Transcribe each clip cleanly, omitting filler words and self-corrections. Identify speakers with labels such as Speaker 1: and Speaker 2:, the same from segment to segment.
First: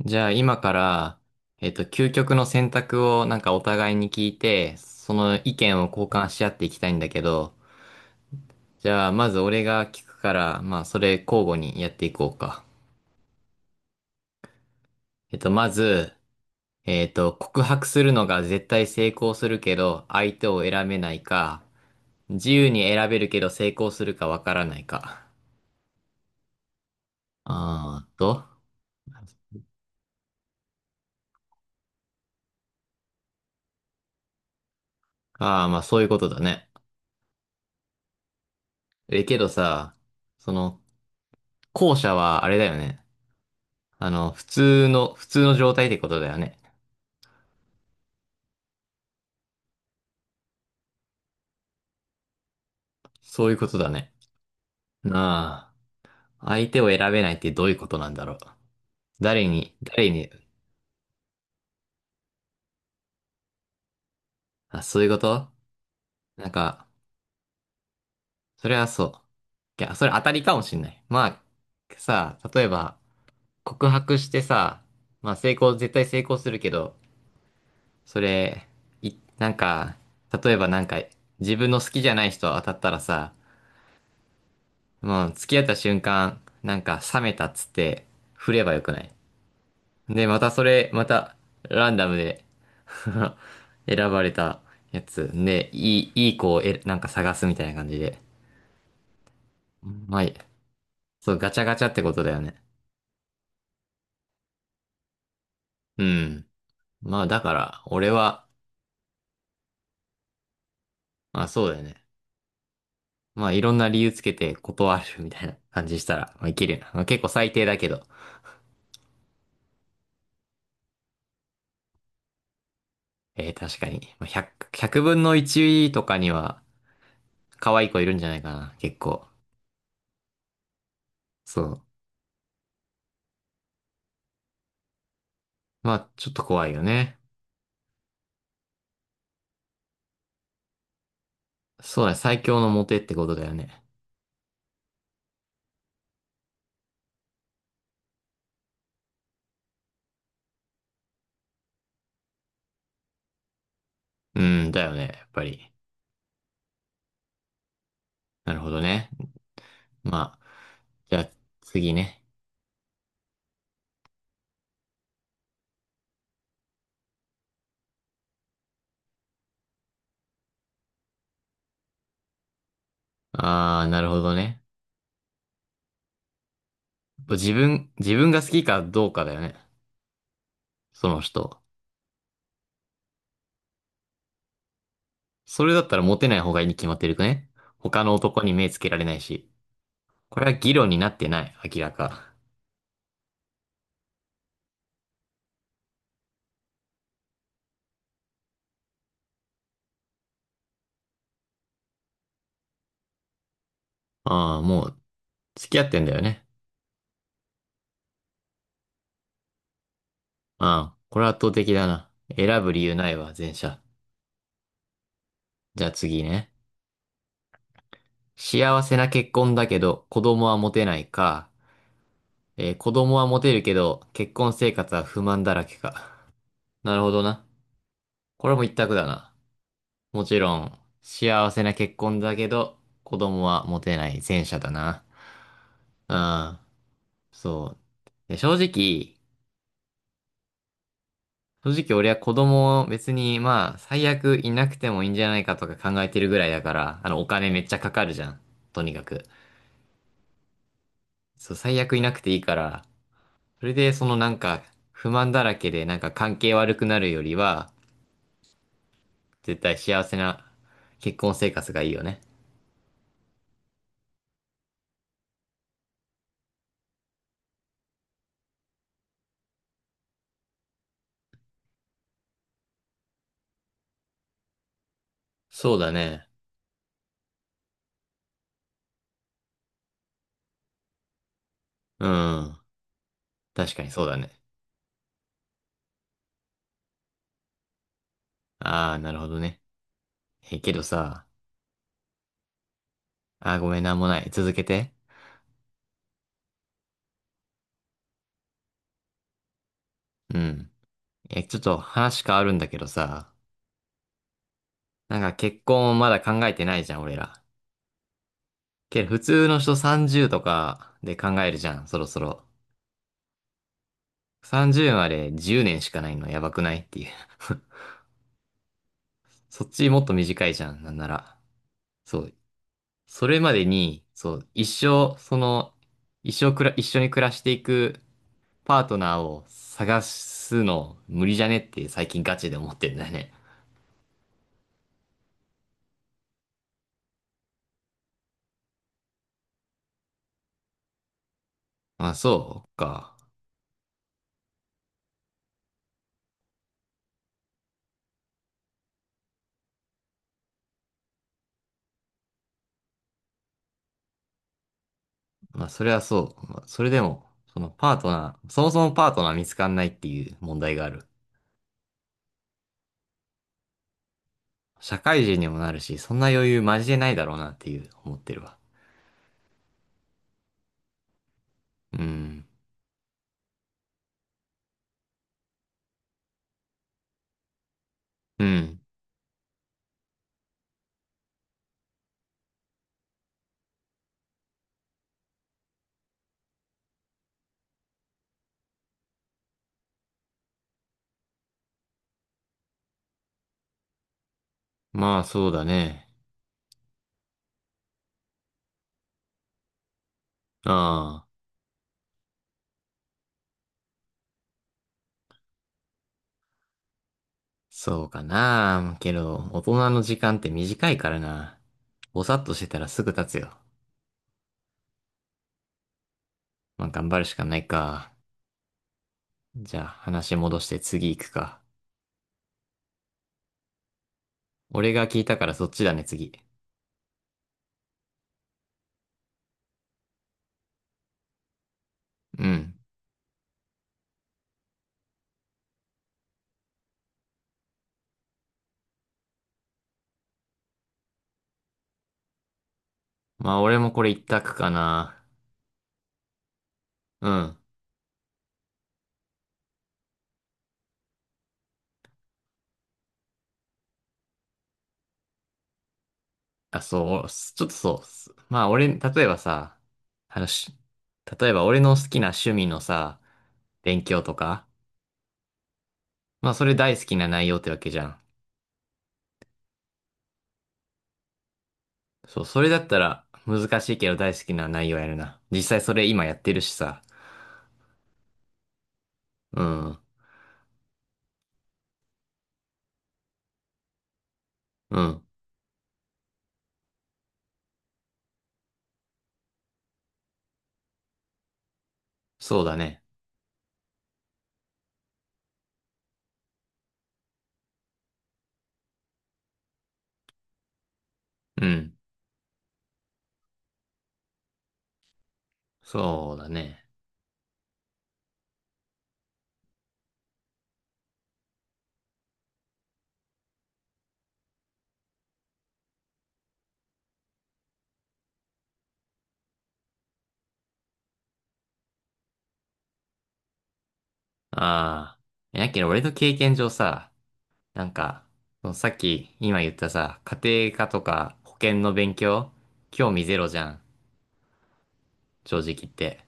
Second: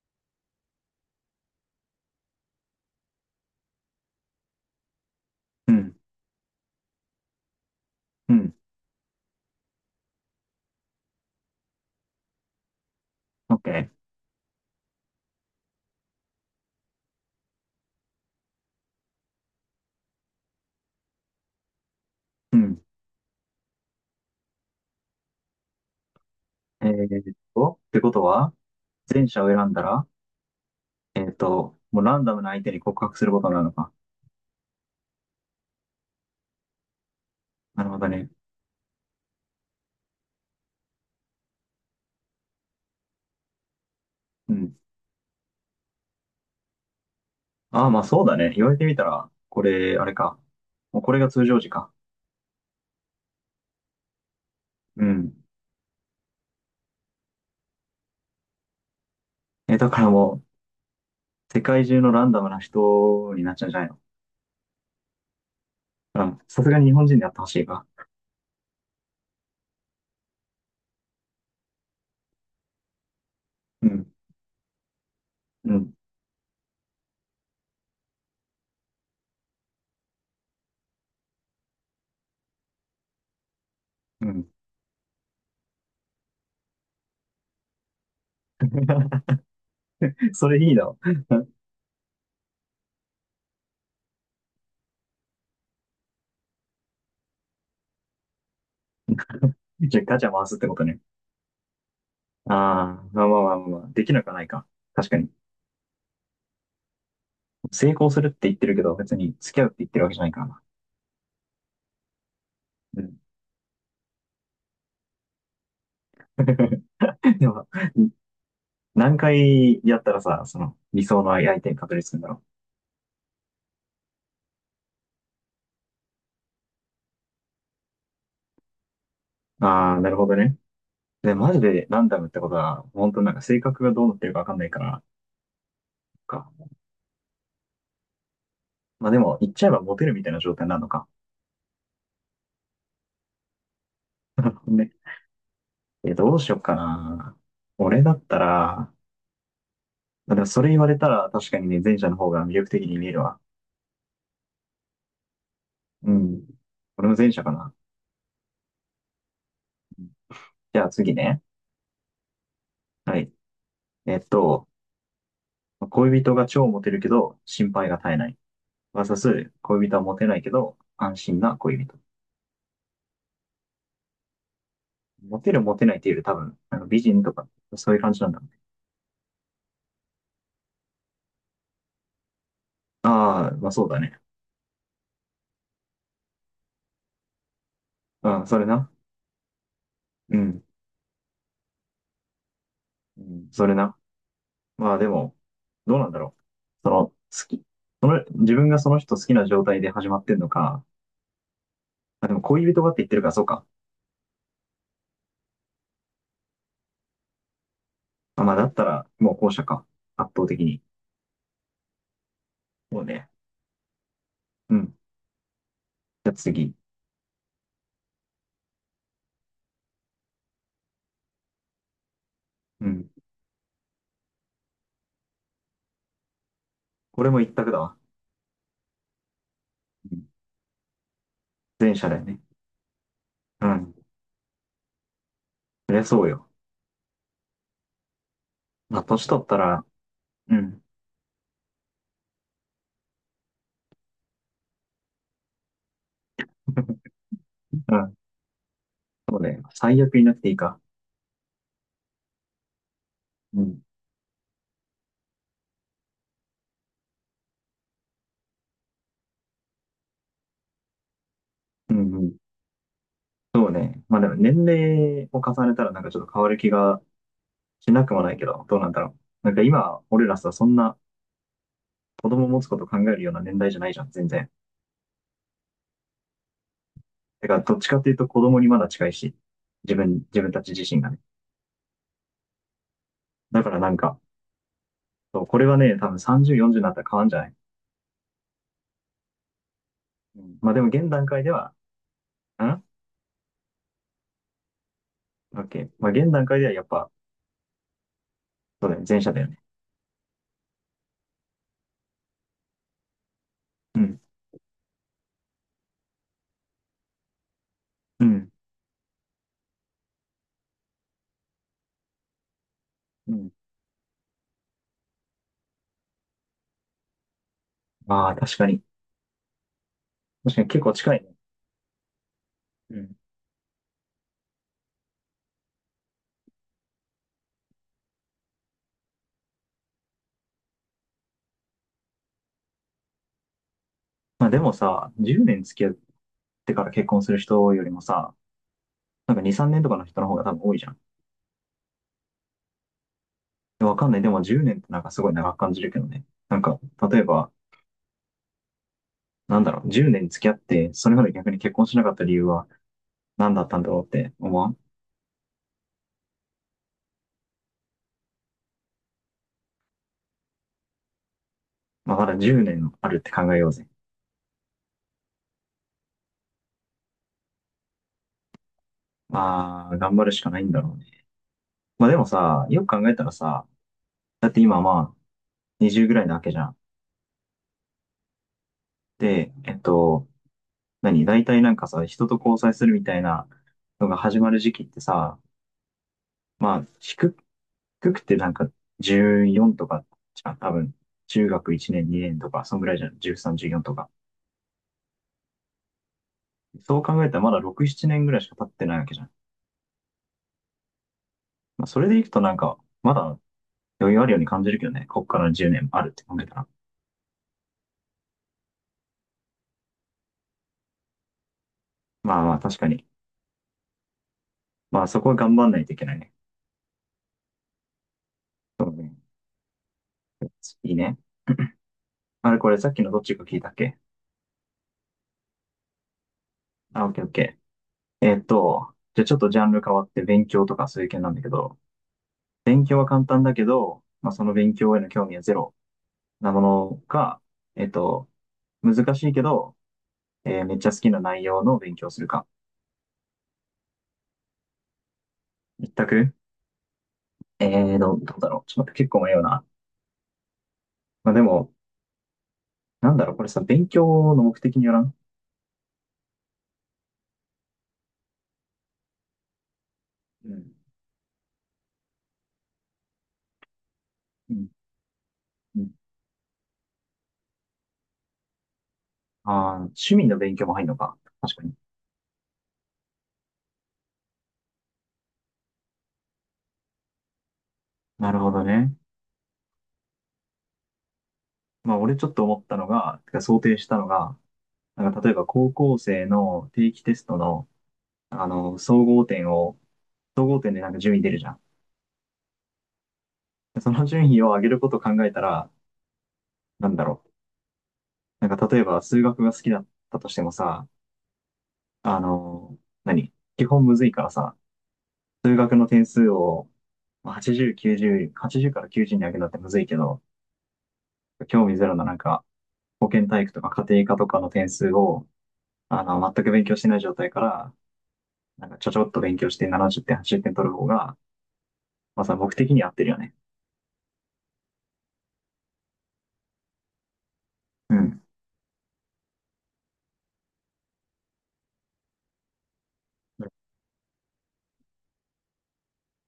Speaker 1: じゃあ今から、究極の選択をなんかお互いに聞いて、その意
Speaker 2: う
Speaker 1: 見を
Speaker 2: ん、
Speaker 1: 交換し合っていきたいんだけど、
Speaker 2: うん、
Speaker 1: じゃあまず俺が聞くから、まあそれ交互にやっていこうか。
Speaker 2: オッケー。
Speaker 1: えっと、まず、えっと、告白するのが絶対成功するけど、相手を選べないか、自
Speaker 2: う
Speaker 1: 由
Speaker 2: ん。
Speaker 1: に選べるけど成功するかわからないか。
Speaker 2: って
Speaker 1: あ
Speaker 2: こ
Speaker 1: ー
Speaker 2: と
Speaker 1: と、
Speaker 2: は、前者を選んだら、もうランダムな相手に告白することになるのか。
Speaker 1: ああ、まあそういうことだね。
Speaker 2: なるほどね。
Speaker 1: え、けどさ、その、後者はあれだよね。あの、
Speaker 2: うん。
Speaker 1: 普通の状態ってことだよね。
Speaker 2: ああ、まあそうだね。言われてみたら、これ、あれか。もうこれが通常時か。
Speaker 1: そういうことだね。
Speaker 2: うん。
Speaker 1: なあ、相手を選べないってどういうことなんだろう。
Speaker 2: え、だか
Speaker 1: 誰
Speaker 2: ら
Speaker 1: に、
Speaker 2: もう、世界中のランダムな人になっちゃうんじゃないの？
Speaker 1: あ、そういうこと
Speaker 2: うん。
Speaker 1: なん
Speaker 2: さすがに
Speaker 1: か、
Speaker 2: 日本人でやってほしいか。
Speaker 1: それはそう。いや、それ当たりかもしんない。まあ、さ、例えば、
Speaker 2: う
Speaker 1: 告
Speaker 2: ん、
Speaker 1: 白してさ、まあ
Speaker 2: うん、
Speaker 1: 絶対成功するけど、それ、なんか、例えばなんか、自分の好きじゃない人当たったらさ、
Speaker 2: うん。
Speaker 1: もう付き合った瞬間、なんか冷めたっつって、振ればよくない。 で、ま
Speaker 2: そ
Speaker 1: た
Speaker 2: れ
Speaker 1: そ
Speaker 2: いい
Speaker 1: れ、
Speaker 2: な。
Speaker 1: また、ランダムで 選ばれたやつ。で、いい子をなんか探すみたいな感じで。
Speaker 2: じゃあガ
Speaker 1: まあ、
Speaker 2: チャ回すってことね。
Speaker 1: そう、ガチャガチャってことだよね。
Speaker 2: ああ、まあまあまあまあ、できなくはないか。確かに。
Speaker 1: うん。まあ、だから、
Speaker 2: 成
Speaker 1: 俺
Speaker 2: 功するっ
Speaker 1: は、
Speaker 2: て言ってるけど、別に付き合うって言ってるわけじゃないからな。
Speaker 1: まあ、そうだよね。
Speaker 2: うん。
Speaker 1: まあ、いろんな理由つけて断るみたいな感じしたら、まあ、いけるよな。まあ、結構
Speaker 2: で
Speaker 1: 最低
Speaker 2: も、
Speaker 1: だけど。
Speaker 2: 何回やったらさ、その理想の相手に確立するんだろ
Speaker 1: 確かに。まあ、100分の1とかには、可愛い子いるんじゃないかな、結構。
Speaker 2: う。ああ、なるほどね。で、マジ
Speaker 1: そう。
Speaker 2: でランダムってことは、本当なんか性格がどうなってるかわかんないから、
Speaker 1: まあ、ちょっと
Speaker 2: か。
Speaker 1: 怖いよね。
Speaker 2: まあでも、言っちゃえばモテるみたいな状態になるのか。
Speaker 1: そうだね、最強のモテってことだよね。
Speaker 2: ね。え、どうしよっかな。俺だったら、まあ、でもそれ言われたら確かにね、前者の方が魅力的に見えるわ。
Speaker 1: うん、だよね、やっぱり。
Speaker 2: うん。俺も前者かな。
Speaker 1: なるほどね。まあ、
Speaker 2: じゃあ次
Speaker 1: じゃあ
Speaker 2: ね。
Speaker 1: 次ね。
Speaker 2: はい。えっと、恋人が超モテるけど、心配が絶えない。恋人はモテないけど、安心な恋人。
Speaker 1: ああ、なるほどね。
Speaker 2: モテるモテないっていうより多分、あの美人とか、そういう感
Speaker 1: 自
Speaker 2: じな
Speaker 1: 分
Speaker 2: んだ
Speaker 1: が
Speaker 2: ろ
Speaker 1: 好
Speaker 2: うね。
Speaker 1: きかどうかだよね。その人。
Speaker 2: ああ、まあそうだね。
Speaker 1: それだったらモテない方がいいに決まってるくね。他の男
Speaker 2: うん、
Speaker 1: に
Speaker 2: それ
Speaker 1: 目つけ
Speaker 2: な。
Speaker 1: られないし。
Speaker 2: う
Speaker 1: これは
Speaker 2: ん。
Speaker 1: 議論になってない、明らか。
Speaker 2: うん、それな。まあでも、どうなんだろう。その、好き。その、自分がその人好きな状態で始まってんのか。まあ、でも恋人がって言ってるから、そうか。
Speaker 1: ああ、もう、付き合ってんだよね。
Speaker 2: まあまあだったら、もう後者か。圧倒的に。
Speaker 1: ああ、これは圧倒的だな。選ぶ理由
Speaker 2: もう
Speaker 1: ない
Speaker 2: ね。
Speaker 1: わ、前者。
Speaker 2: うん。
Speaker 1: じゃあ次
Speaker 2: じゃあ
Speaker 1: ね。
Speaker 2: 次。
Speaker 1: 幸せな結婚だけど、子供は持てないか。
Speaker 2: う
Speaker 1: 子
Speaker 2: ん。
Speaker 1: 供はモテるけど、結婚生活は不満だらけか。なるほど
Speaker 2: これも
Speaker 1: な。
Speaker 2: 一択だわ。
Speaker 1: これも一択だな。
Speaker 2: う
Speaker 1: も
Speaker 2: ん。
Speaker 1: ちろん、幸せな結
Speaker 2: 前者だ
Speaker 1: 婚
Speaker 2: よ
Speaker 1: だ
Speaker 2: ね。
Speaker 1: けど、子供は
Speaker 2: う
Speaker 1: モテ
Speaker 2: ん。
Speaker 1: ない前者だな。
Speaker 2: そりゃ
Speaker 1: う
Speaker 2: そうよ。
Speaker 1: ん。そう。で、
Speaker 2: まあ、年取ったら、うん、
Speaker 1: 正直俺は子供を別に、まあ、最悪いなくてもいいんじゃないかとか考えてるぐらいだから、あの、お金めっちゃか
Speaker 2: う
Speaker 1: かる
Speaker 2: ん、
Speaker 1: じゃん。とにかく。
Speaker 2: そうね。最悪いなくていいか。
Speaker 1: そう、最悪いなくていいから、
Speaker 2: う
Speaker 1: それ
Speaker 2: ん、
Speaker 1: でそのなんか、不満だらけでなんか関係悪くなるよりは、絶対幸せな結婚生活がいい
Speaker 2: うん、
Speaker 1: よね。
Speaker 2: うん。そうね。まあでも年齢を重ねたらなんかちょっと変わる気がしなくもないけど、どうなんだろう。なんか今、俺らさ、そんな子供持つこと考えるような年代じゃないじゃん、全然。
Speaker 1: そうだね。
Speaker 2: だからどっちかっていうと子供にまだ近いし、自分たち自身がね。
Speaker 1: うん。
Speaker 2: だか
Speaker 1: 確
Speaker 2: ら
Speaker 1: か
Speaker 2: な
Speaker 1: に
Speaker 2: ん
Speaker 1: そうだ
Speaker 2: か、
Speaker 1: ね。
Speaker 2: そう、これはね、多分30、40になったら変わんじゃない。
Speaker 1: ああ、なるほどね。
Speaker 2: うん、
Speaker 1: え、
Speaker 2: ま
Speaker 1: け
Speaker 2: あで
Speaker 1: ど
Speaker 2: も現
Speaker 1: さ、
Speaker 2: 段階では、ん、
Speaker 1: ああ、ごめん、なんもない。続けて。
Speaker 2: OK。まあ現段階ではやっぱ、そうだよね、前者だよね。
Speaker 1: うん。え、ちょっと話変わるんだけどさ、
Speaker 2: うん、
Speaker 1: なんか結婚をまだ考えてないじゃん、俺ら。
Speaker 2: うん、
Speaker 1: けど普通の人30とかで考えるじゃん、そろそろ。
Speaker 2: うん。
Speaker 1: 30まで10年しかないのやばくないっていう。
Speaker 2: ああ、確かに。
Speaker 1: そっちもっと短い
Speaker 2: 確か
Speaker 1: じ
Speaker 2: に
Speaker 1: ゃ
Speaker 2: 結
Speaker 1: ん、な
Speaker 2: 構
Speaker 1: んな
Speaker 2: 近いね。
Speaker 1: ら。そう、
Speaker 2: うん。
Speaker 1: それまでに、そう、一生、その、一緒に暮らしていくパートナーを探すの無理じゃねって最近ガチで思ってんだよね。
Speaker 2: まあでもさ、10年付き合ってから結婚する人よりもさ、なんか2、3年とかの人の方が多分多いじゃん。
Speaker 1: まあ、そうか。
Speaker 2: でわかんない。でも10年ってなんかすごい長く感じるけどね。なんか、例えば、なんだろう、10年付き合って、それまで逆に結婚しなかった理由は何だったんだろうって思わん？
Speaker 1: まあ、それはそう。まあそれでも、そのパートナー、そもそもパートナー見つかんないっていう問題がある。
Speaker 2: まあまだ10年あるって考えようぜ。
Speaker 1: 社会人にもなるし、そんな余裕マジでないだろうなっていう思ってるわ。
Speaker 2: まあ、頑張るしかないんだろうね。
Speaker 1: う
Speaker 2: まあでも
Speaker 1: ん。
Speaker 2: さ、よく考えたらさ、だって今まあ、20ぐらいなわけじゃん。
Speaker 1: うん。
Speaker 2: で、何大体なんかさ、人と交際するみたいなのが始まる時期ってさ、まあ、低くてなんか14とかじゃん、多分。中学1年、2年とか、そんぐらいじゃん。13、14とか。
Speaker 1: まあ、そうだね。
Speaker 2: そう考えたらまだ6、7年ぐらいしか経ってないわけじゃん。
Speaker 1: ああ。
Speaker 2: まあ、それでいくとなんか、まだ余裕あるように感じるけどね。こっから10年あるって考えたら。
Speaker 1: そうかな。けど、大人の時間って短いからな。ぼさ
Speaker 2: ま
Speaker 1: っ
Speaker 2: あ
Speaker 1: と
Speaker 2: ま
Speaker 1: し
Speaker 2: あ、
Speaker 1: て
Speaker 2: 確
Speaker 1: たら
Speaker 2: か
Speaker 1: す
Speaker 2: に。
Speaker 1: ぐ経つよ。
Speaker 2: まあ、そこは頑張んないといけないね。
Speaker 1: まあ、頑張るしかないか。
Speaker 2: そうね。
Speaker 1: じゃあ、話戻して
Speaker 2: いい
Speaker 1: 次行
Speaker 2: ね。
Speaker 1: くか。
Speaker 2: あれ、これさっきのどっちか聞いたっけ？
Speaker 1: 俺が聞いたからそっちだね、次。
Speaker 2: あ、オッケーオッケー。じゃあちょっとジャンル変わって勉強とかそういう系なんだけど、
Speaker 1: うん。
Speaker 2: 勉強は簡単だけど、まあ、その勉強への興味はゼロなものか、えっと、難しいけど、めっちゃ好きな内容の勉強をするか。
Speaker 1: まあ、俺もこれ一択かな。
Speaker 2: 一択。
Speaker 1: うん。
Speaker 2: どうだろう。ちょっと待って、結構迷うな。まあ、でも、なんだろう、これさ、勉強の目的によらん？
Speaker 1: あ、そう、ちょっとそう。まあ、俺、例えばさ、
Speaker 2: うん。
Speaker 1: 話、例えば俺の好きな趣味のさ、勉強と
Speaker 2: う
Speaker 1: か、
Speaker 2: ん。うん。
Speaker 1: まあ、それ大好きな内容ってわけじゃん。
Speaker 2: あー、趣味の勉強も入るのか。確かに。
Speaker 1: そう、それだったら難しいけど大好きな内容やるな。実際それ今やってるしさ。
Speaker 2: なるほどね。
Speaker 1: うん、
Speaker 2: まあ、俺ちょっと思ったのが、てか想定したのが、
Speaker 1: う
Speaker 2: なんか
Speaker 1: ん、
Speaker 2: 例えば高校生の定期テストのあの、総合点でなんか順位出るじゃん。
Speaker 1: そうだね。
Speaker 2: その順位を上げることを考えたら、なんだろう。なんか例えば数学が好きだったとしてもさ、
Speaker 1: うん、
Speaker 2: あの、何基本むずいからさ、数学の点数
Speaker 1: そうだ
Speaker 2: を
Speaker 1: ね。
Speaker 2: まあ80、90、80から90に上げるのってむずいけど、興味ゼロのなんか保健体育とか家庭科とかの点数を、あの、全く勉強してない状態から、なんかちょっと勉強して70点、80点取る方が、まあさ、僕的に合ってるよね。
Speaker 1: ああ、やけど俺の経験上さ、なん
Speaker 2: うん。
Speaker 1: か、そのさっき今言ったさ、家庭科とか保険の勉強、興味ゼロじゃん、正直言って。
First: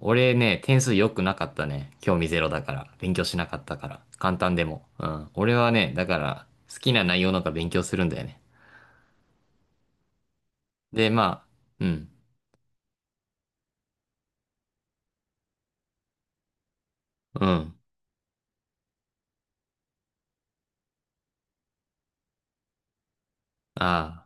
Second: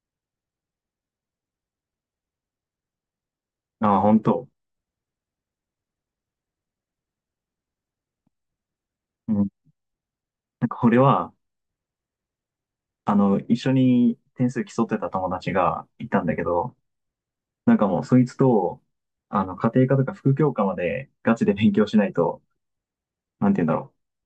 Speaker 1: 俺ね、点数良くなかったね。興味ゼロだから。勉強しなかったか
Speaker 2: あ
Speaker 1: ら。
Speaker 2: あ、本
Speaker 1: 簡
Speaker 2: 当。
Speaker 1: 単でも。うん。俺はね、だから、好きな内容なんか勉強するんだよね。
Speaker 2: うん。なんかこれ
Speaker 1: で、
Speaker 2: は、
Speaker 1: まあ、うん。
Speaker 2: あの、一緒に点数競ってた友達がいたんだけど、
Speaker 1: う
Speaker 2: なん
Speaker 1: ん。
Speaker 2: かもうそいつと、あの、家庭科とか副教科までガチで勉強しないと、なんて言うんだろう、
Speaker 1: あ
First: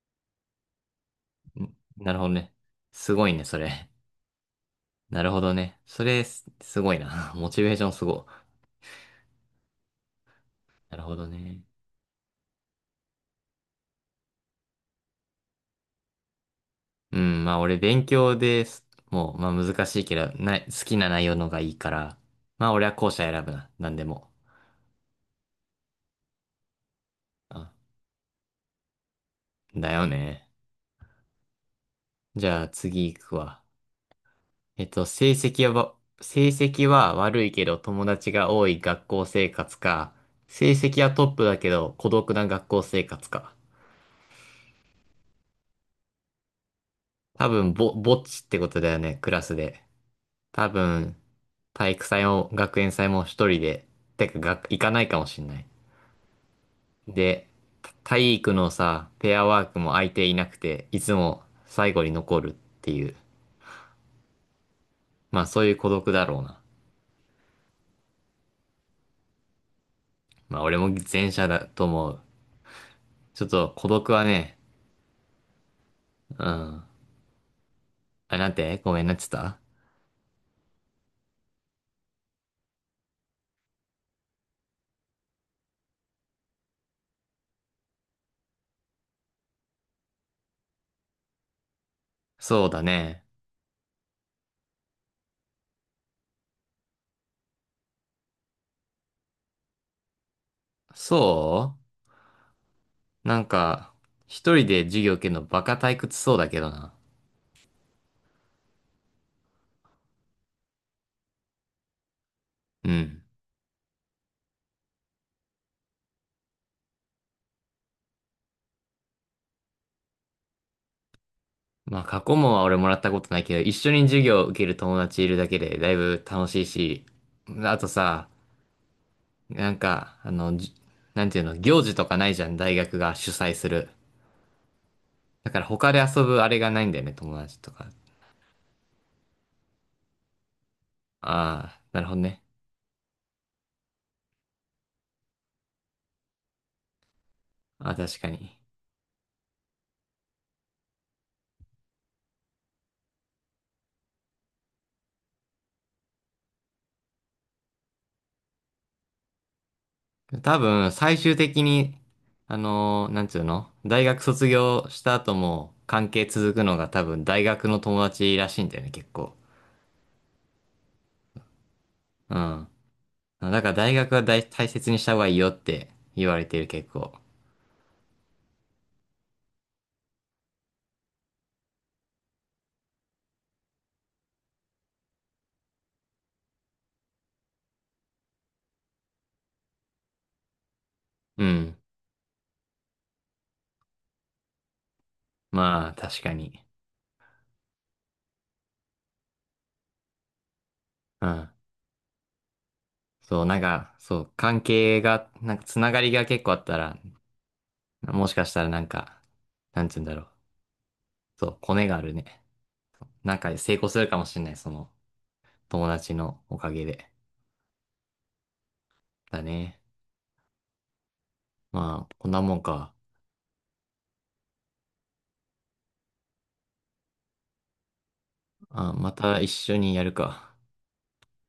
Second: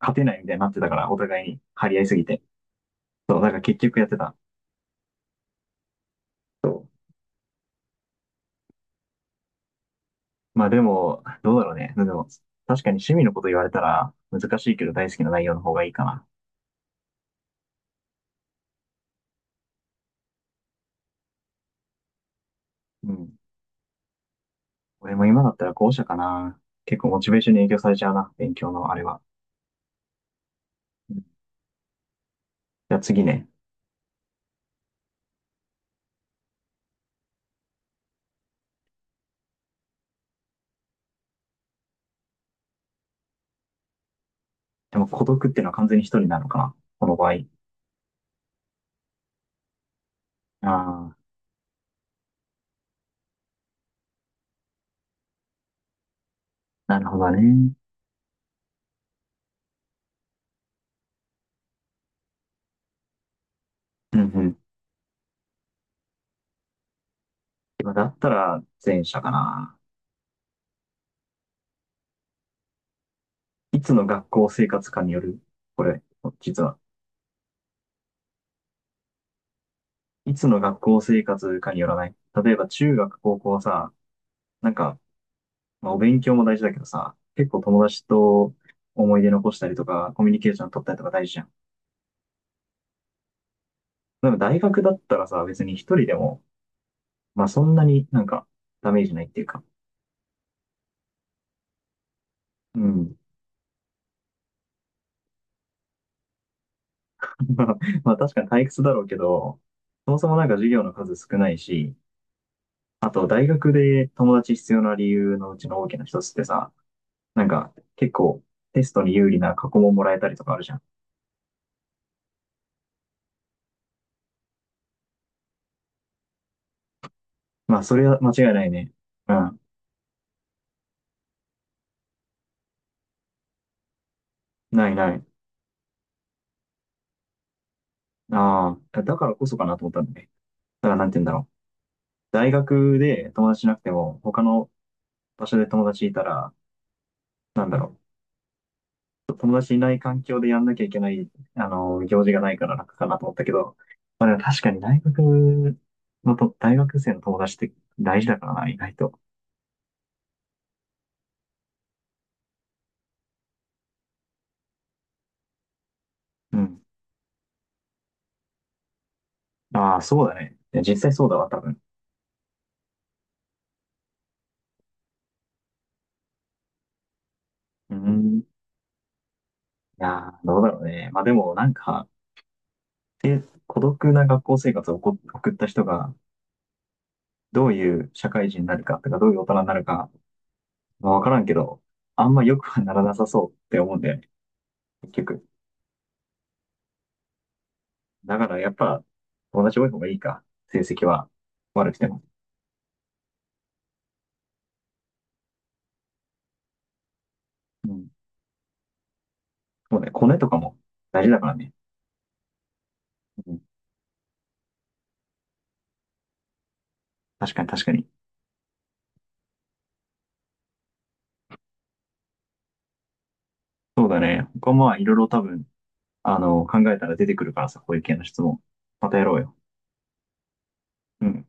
Speaker 2: 勝てないみたいになってたから、お互い
Speaker 1: あ、
Speaker 2: に
Speaker 1: ん
Speaker 2: 張り合 い
Speaker 1: な
Speaker 2: す
Speaker 1: るほ
Speaker 2: ぎ
Speaker 1: ど
Speaker 2: て。
Speaker 1: ね。すごい
Speaker 2: そう、
Speaker 1: ね、
Speaker 2: だか
Speaker 1: そ
Speaker 2: ら結
Speaker 1: れ。
Speaker 2: 局やってた。
Speaker 1: なるほどね。それす、すごいな。モチベーションすご
Speaker 2: まあで
Speaker 1: い。なるほ
Speaker 2: も、
Speaker 1: ど
Speaker 2: どう
Speaker 1: ね。
Speaker 2: だろうね。でも、確かに趣味のこと言われたら、難しいけど大好きな内容の方がいいかな。
Speaker 1: うん、まあ俺勉強です。もう、まあ難しいけど、な、好きな内容のがいいから、まあ俺は後
Speaker 2: う
Speaker 1: 者
Speaker 2: ん。
Speaker 1: 選ぶな。なんでも。
Speaker 2: 俺も今だったら後者かな。結構モチベーションに
Speaker 1: あ、
Speaker 2: 影響されちゃうな、勉強のあれは。
Speaker 1: だよね。
Speaker 2: うん。じ
Speaker 1: じゃあ
Speaker 2: ゃあ
Speaker 1: 次行
Speaker 2: 次
Speaker 1: く
Speaker 2: ね。
Speaker 1: わ。えっと、成績は、成績は悪いけど友達が多い学校生活か、成績はトップだけど孤独な学校生活か。
Speaker 2: でも孤独っていうのは完全に一人なのかな、この場合。あ
Speaker 1: 多分ぼっちってことだよね、クラスで。多
Speaker 2: あ。
Speaker 1: 分、体育祭も学園祭も一人で、てか学、行かないかもしんない。
Speaker 2: なるほど
Speaker 1: で、
Speaker 2: ね。
Speaker 1: 体育のさ、ペアワークも相手いなくて、いつも最後に残るっていう。
Speaker 2: うんうん。
Speaker 1: まあそういう孤独だろうな。
Speaker 2: まあだったら前者かな。
Speaker 1: まあ俺も前者だと思う。ちょっと
Speaker 2: い
Speaker 1: 孤
Speaker 2: つの
Speaker 1: 独は
Speaker 2: 学校
Speaker 1: ね、
Speaker 2: 生活かによる。これ、
Speaker 1: う
Speaker 2: 実は。
Speaker 1: ん。あ、なんてごめんなっちゃった
Speaker 2: いつの学校生活かによらない。例えば中学、高校はさ、なんか、まあ、お勉強も大事だけどさ、結構友達と思い出残したりとか、コミュニケーション取ったりとか大事じゃん。
Speaker 1: そうだね。
Speaker 2: でも大学だったらさ、別に一人でも、まあそんなになんかダメージないっていうか。
Speaker 1: そ
Speaker 2: うん。
Speaker 1: うなんか、一人で授業受けるのバカ退屈そうだけどな。
Speaker 2: まあ確かに退屈だろうけど、そもそもなんか授業の数少ないし、
Speaker 1: う
Speaker 2: あ
Speaker 1: ん。
Speaker 2: と、大学で友達必要な理由のうちの大きな一つってさ、なんか結構テストに有利な過去問もらえたりとかあるじゃん。
Speaker 1: まあ、過去問は俺もらったことないけど、一緒に授業を受ける友達いるだけでだいぶ楽しいし、あ
Speaker 2: まあ、
Speaker 1: と
Speaker 2: それは
Speaker 1: さ、
Speaker 2: 間違いないね。うん。
Speaker 1: なんか、あの、なんていうの、行事とかないじゃん、大学が主催する。
Speaker 2: ないない。
Speaker 1: だから他で遊ぶあれがないんだよね、友達とか。
Speaker 2: ああ、だからこそかなと思ったんだね。だからなんて言うんだろう。
Speaker 1: ああ、なるほどね。
Speaker 2: 大学で友達いなくても、他の場所で友達いたら、なんだ
Speaker 1: ああ、
Speaker 2: ろ
Speaker 1: 確かに。
Speaker 2: う。友達いない環境でやんなきゃいけない、あの、行事がないから楽かなと思ったけど、まあでも確かに大学のと、大学生の友達って大事だからな、意外と。
Speaker 1: 多分、最終的に、なんていうの、大学卒業した後も関係続
Speaker 2: う
Speaker 1: くの
Speaker 2: ん。
Speaker 1: が多分大学の友達らしいんだよね、結構。
Speaker 2: ああ、そうだね。いや実際そうだわ、多分。
Speaker 1: うん。だから大学は大切にした方がいいよって言われてる結構。
Speaker 2: うん。いやー、どうだろうね。まあでも、なんか、で孤独な学校生活を送った人が、どういう社会人になるかとか、どういう大人になるか、まあ、わから
Speaker 1: う
Speaker 2: んけ
Speaker 1: ん。
Speaker 2: ど、あんま良くはならなさそうって思うんだよね、結局。
Speaker 1: まあ、確かに。
Speaker 2: だからやっぱ、友達多い方がいいか。成績
Speaker 1: う
Speaker 2: は
Speaker 1: ん。
Speaker 2: 悪くても。
Speaker 1: そう、なんか、そう、関係が、なんかつながりが結構あったら、
Speaker 2: うん。
Speaker 1: もしかしたらなんか、なんつ
Speaker 2: そ
Speaker 1: う
Speaker 2: う
Speaker 1: ん
Speaker 2: ね、
Speaker 1: だろ
Speaker 2: コ
Speaker 1: う。
Speaker 2: ネとかも大事だ
Speaker 1: そ
Speaker 2: から
Speaker 1: う、
Speaker 2: ね。
Speaker 1: コネがあるね。なん
Speaker 2: う
Speaker 1: か
Speaker 2: ん。
Speaker 1: 成功するかもしれない、その友達のおかげで。
Speaker 2: 確かに確かに。
Speaker 1: だね。まあ、こんなもんか。
Speaker 2: そうだね。他もまあいろいろ多分、あの、考えたら出てくるからさ、こういう系の質問。
Speaker 1: あ、
Speaker 2: ま
Speaker 1: ま
Speaker 2: たやろ
Speaker 1: た
Speaker 2: う
Speaker 1: 一
Speaker 2: よ。
Speaker 1: 緒にやるか。
Speaker 2: うん。